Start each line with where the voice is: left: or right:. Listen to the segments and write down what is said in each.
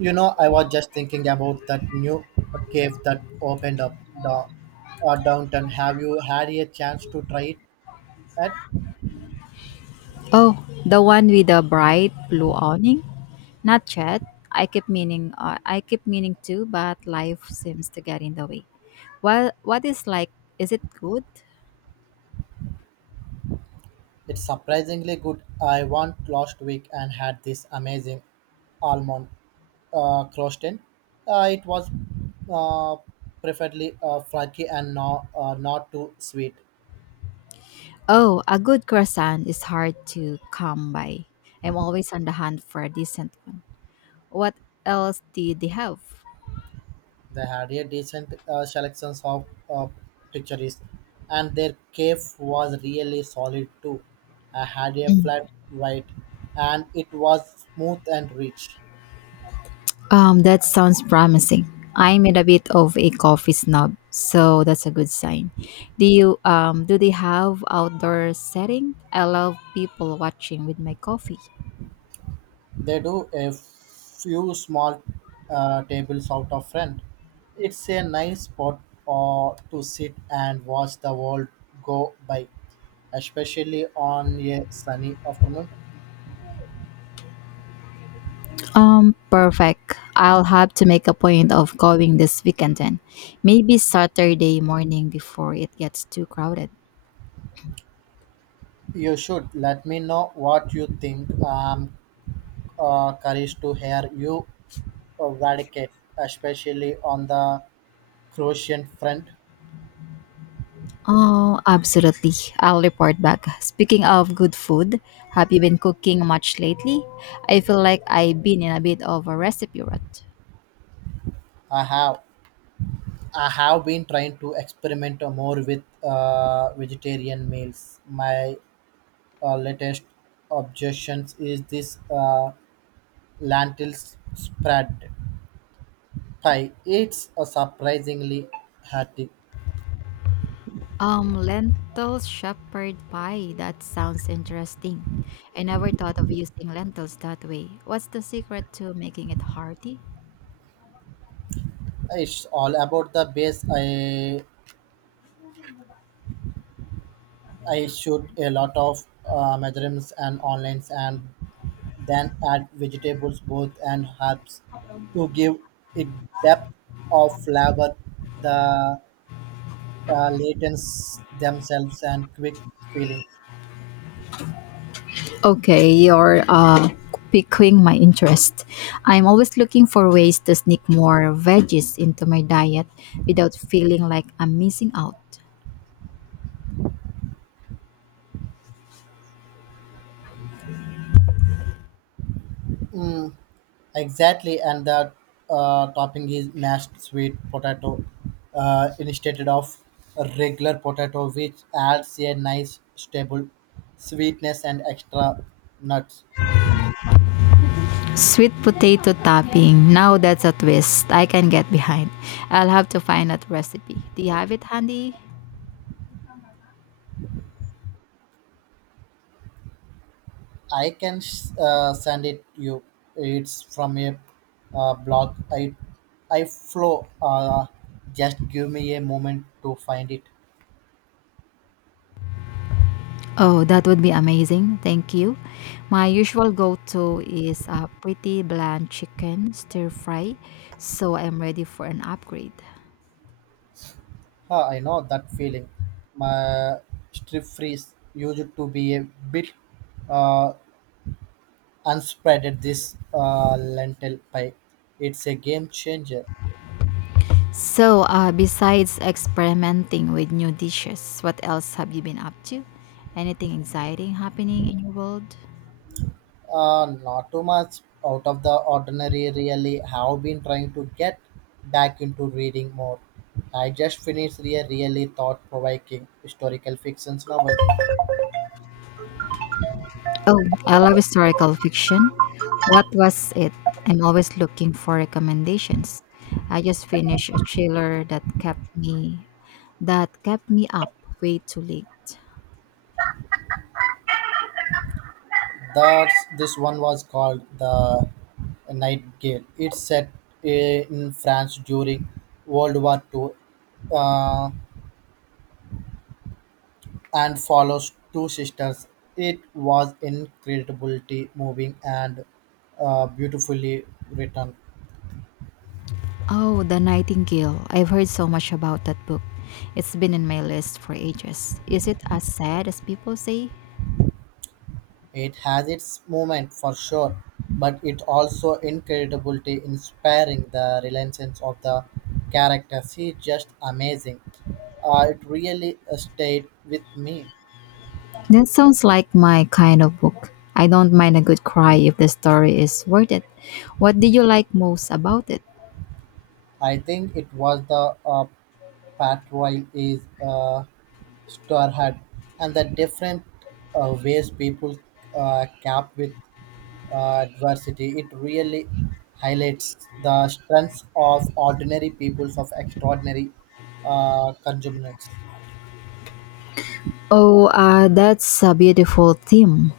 right: You know, I was just thinking about that new cave that opened up downtown. Have you had a chance to try it? At?
left: Oh, the one with the bright blue awning? Not yet. I keep meaning to, but life seems to get in the way. Well, what is like, is it good?
right: It's surprisingly good. I went last week and had this amazing almond croissant. It was uh, preferably flaky and not too sweet.
left: Oh, a good croissant is hard to come by. I'm always on the hunt for a decent one. What else did they have?
right: They had a decent selection of uh, pictures, and their cave was really solid too. I had a flat white, and it was smooth and rich.
left: That sounds promising. I'm in a bit of a coffee snob, so that's a good sign. Do you do they have outdoor setting? I love people watching with my coffee.
right: They do a few small tables out of front. It's a nice spot to sit and watch the world go by, especially on a sunny afternoon.
left: Perfect. I'll have to make a point of going this weekend then. Maybe Saturday morning before it gets too crowded.
right: You should let me know what you think. Courage to hear you advocate, especially on the Croatian front.
left: Oh, absolutely. I'll report back. Speaking of good food, have you been cooking much lately? I feel like I've been in a bit of a recipe rut.
right: I have I have been trying to experiment more with vegetarian meals. My latest objections is this lentil spread pie. It's a surprisingly healthy.
left: Lentil shepherd pie. That sounds interesting. I never thought of using lentils that way. What's the secret to making it hearty?
right: It's all about the base. I shoot a lot of measurements and online and then add vegetables, both and herbs, to give it depth of flavor, the latents themselves and quick feeling.
left: Okay, you're piquing my interest. I'm always looking for ways to sneak more veggies into my diet without feeling like I'm missing out.
right: Mm, exactly, and the topping is mashed sweet potato instead of a regular potato, which adds a nice stable sweetness and extra nuts.
left: Sweet potato topping. Now that's a twist I can get behind. I'll have to find that recipe. Do you have it handy?
right: I can send it you. It's from a blog. I flow. Just give me a moment to find it.
left: Oh, that would be amazing. Thank you. My usual go to is a pretty bland chicken stir fry, so I'm ready for an upgrade.
right: I know that feeling. My strip freeze used to be a bit uh, unspreaded. This lentil pie. It's a game changer.
left: So, besides experimenting with new dishes, what else have you been up to? Anything exciting happening in your world?
right: Not too much out of the ordinary, really. Have been trying to get back into reading more. I just finished a really thought provoking historical fiction novel.
left: Oh, I love historical fiction. What was it? I'm always looking for recommendations. I just finished a thriller that kept me up way too late.
right: This one was called The Nightingale. It's set in France during World War Two. uh, and follows two sisters. It was incredibly moving and beautifully written.
left: Oh, The Nightingale. I've heard so much about that book. It's been in my list for ages. Is it as sad as people say?
right: It has its moment for sure, but it also incredibly inspiring. The resilience of the characters is just amazing. It really stayed with me.
left: That sounds like my kind of book. I don't mind a good cry if the story is worth it. What did you like most about it?
right: I think it was the patrol is star and the different ways people cap with adversity, it really highlights the strengths of ordinary peoples of extraordinary consumers.
left: Oh, that's a beautiful theme.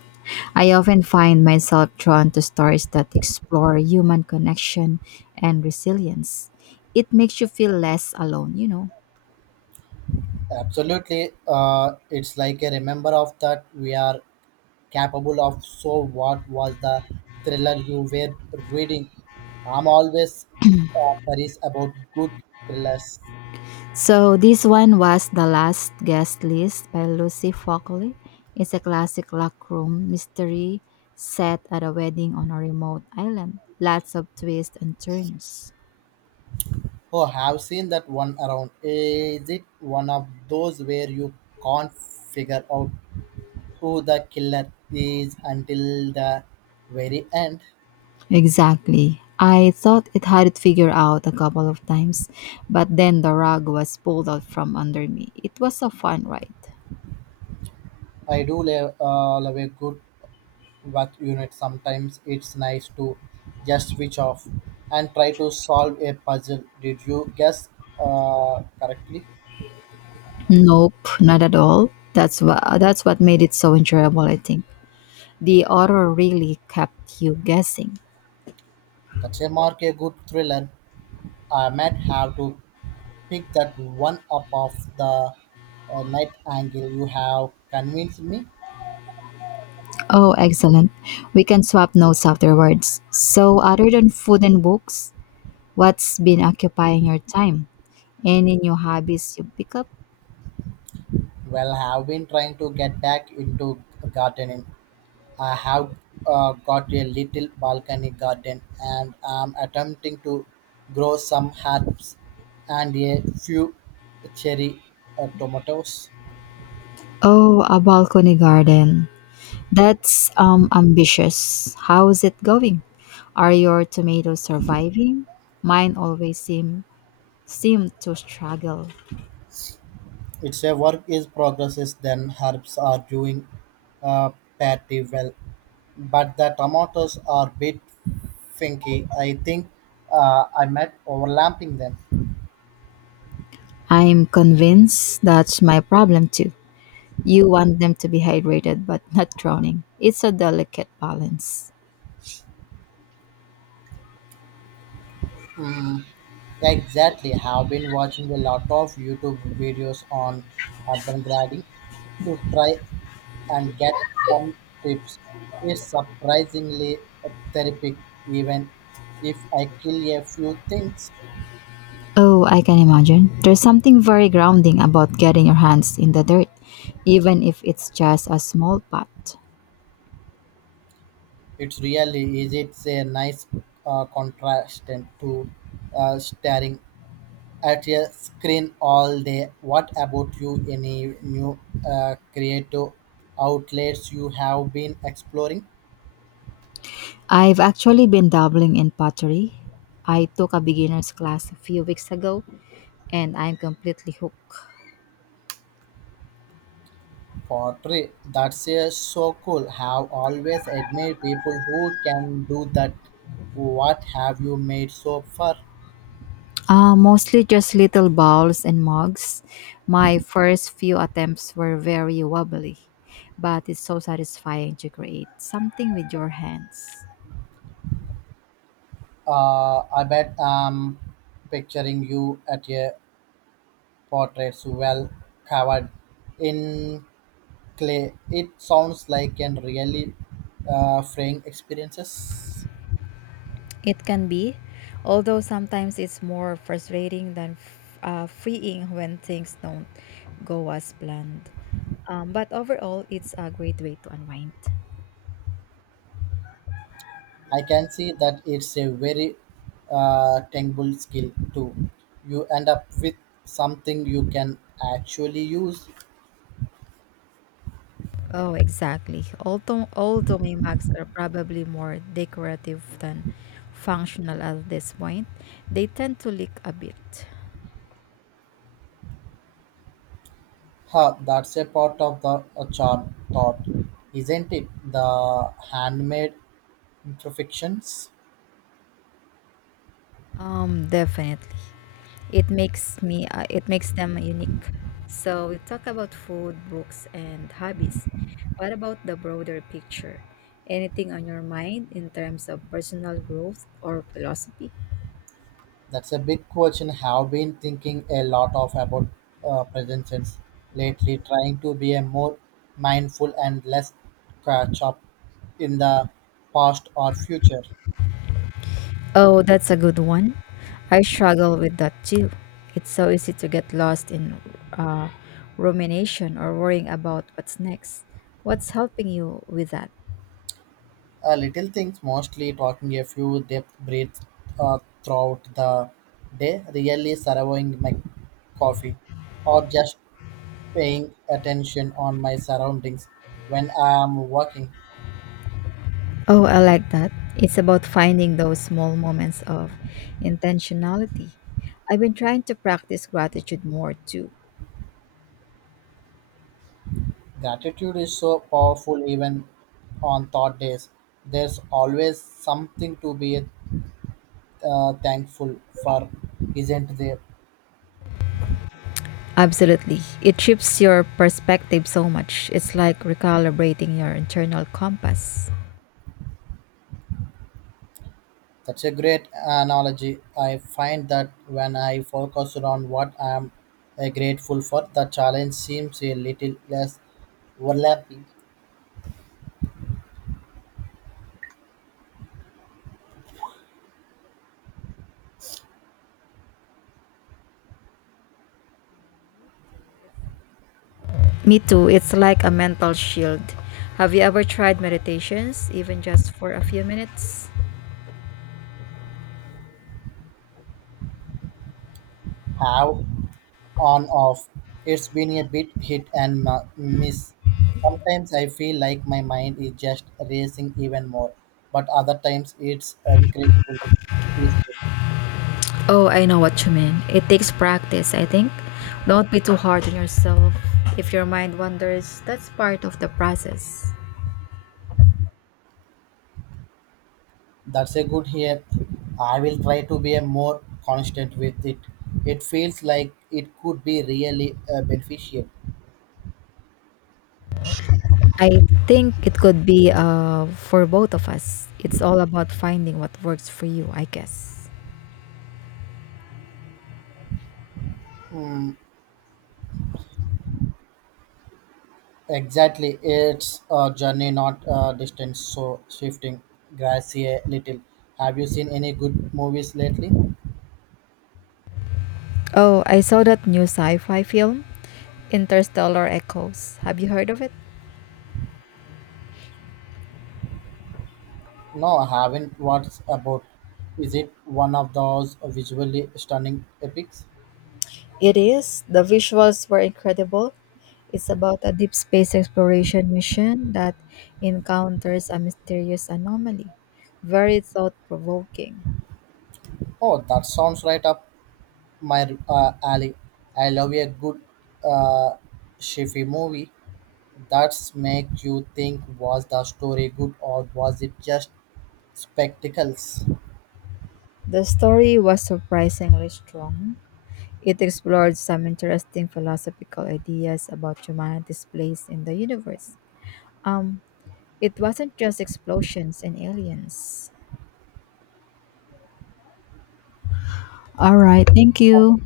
left: I often find myself drawn to stories that explore human connection and resilience. It makes you feel less alone, you know.
right: Absolutely, it's like a remember of that we are capable of. So, what was the thriller you were reading? I'm always curious about good thrillers.
left: So this one was The Last Guest List by Lucy Fockley. It's a classic lockroom mystery set at a wedding on a remote island. Lots of twists and turns.
right: Oh, have seen that one around. Is it one of those where you can't figure out who the killer is until the very end.
left: Exactly. I thought it had it figured out a couple of times, but then the rug was pulled out from under me. It was a fun ride.
right: I do love a good work unit. Sometimes it's nice to just switch off and try to solve a puzzle. Did you guess correctly?
left: Nope, not at all. That's what made it so enjoyable, I think. The author really kept you guessing.
right: That's a mark a good thriller. I might have to pick that one up of the night angle. You have convinced me.
left: Oh, excellent. We can swap notes afterwards. So, other than food and books, what's been occupying your time? Any new hobbies you pick up?
right: Well, I have been trying to get back into gardening. I have got a little balcony garden and I'm attempting to grow some herbs and a few cherry tomatoes.
left: Oh, a balcony garden. That's ambitious. How's it going? Are your tomatoes surviving? Mine always seem to struggle.
right: It's a work is progresses then herbs are doing uh, pretty well, but the tomatoes are bit finky. I think I might overlapping them.
left: I'm convinced that's my problem too. You want them to be hydrated but not drowning. It's a delicate balance.
right: Hmm, exactly. Have been watching a lot of YouTube videos on urban gardening to try and get some tips. It's surprisingly therapeutic, even if I kill a few things.
left: Oh, I can imagine. There's something very grounding about getting your hands in the dirt, even if it's just a small pot.
right: It's really easy. It's a nice contrast to staring at a screen all day. What about you? Any new creative outlets you have been exploring?
left: I've actually been dabbling in pottery. I took a beginner's class a few weeks ago and I'm completely hooked.
right: Pottery, that's a so cool. Have always admired people who can do that. What have you made so far?
left: Mostly just little bowls and mugs. My first few attempts were very wobbly, but it's so satisfying to create something with your hands.
right: I bet I'm picturing you at a portrait well covered in clay. It sounds like an really freeing experiences.
left: It can be, although sometimes it's more frustrating than freeing when things don't go as planned. But overall, it's a great way to unwind.
right: I can see that it's a very tangible skill too. You end up with something you can actually use.
left: Oh, exactly. Although my mugs are probably more decorative than functional at this point, they tend to leak a bit.
right: That's a part of the charm, thought, isn't it? The handmade imperfections.
left: Definitely. It makes me it makes them unique. So we talk about food, books, and hobbies. What about the broader picture? Anything on your mind in terms of personal growth or philosophy?
right: That's a big question. Have been thinking a lot of about presences lately, trying to be a more mindful and less catch up in the past or future.
left: Oh, that's a good one. I struggle with that too. It's so easy to get lost in uh, rumination or worrying about what's next. What's helping you with that?
right: Little things, mostly talking a few depth breaths throughout the day, really surveying my coffee, or just paying attention on my surroundings when I am working.
left: Oh, I like that. It's about finding those small moments of intentionality. I've been trying to practice gratitude more too.
right: Gratitude is so powerful even on thought days. There's always something to be thankful for, isn't there?
left: Absolutely. It shifts your perspective so much. It's like recalibrating your internal compass.
right: That's a great analogy. I find that when I focus on what I am grateful for, the challenge seems a little less overlapping.
left: Me too. It's Me too. It's like a mental shield. Have you ever tried meditations, even just for a few minutes?
right: How on off. It's been a bit hit and miss. Sometimes I feel like my mind is just racing even more, but other times it's incredibly peaceful.
left: Oh, I know what you mean. It takes practice, I think. Don't be too hard on yourself. If your mind wanders, that's part of the process.
right: That's a good here. I will try to be a more constant with it. It feels like it could be really beneficial.
left: I think it could be for both of us. It's all about finding what works for you, I guess.
right: Mm, exactly. It's a journey, not a distance. So shifting, grassy a little. Have you seen any good movies lately?
left: Oh, I saw that new sci fi film, Interstellar Echoes. Have you heard of it?
right: No, I haven't. What's about? Is it one of those visually stunning epics?
left: It is. The visuals were incredible. It's about a deep space exploration mission that encounters a mysterious anomaly. Very thought provoking.
right: Oh, that sounds right up my alley. I love a good uh, sci-fi movie that's make you think was the story good or was it just spectacles?
left: The story was surprisingly strong. It explored some interesting philosophical ideas about humanity's place in the universe. Um, it wasn't just explosions and aliens. All right, thank you.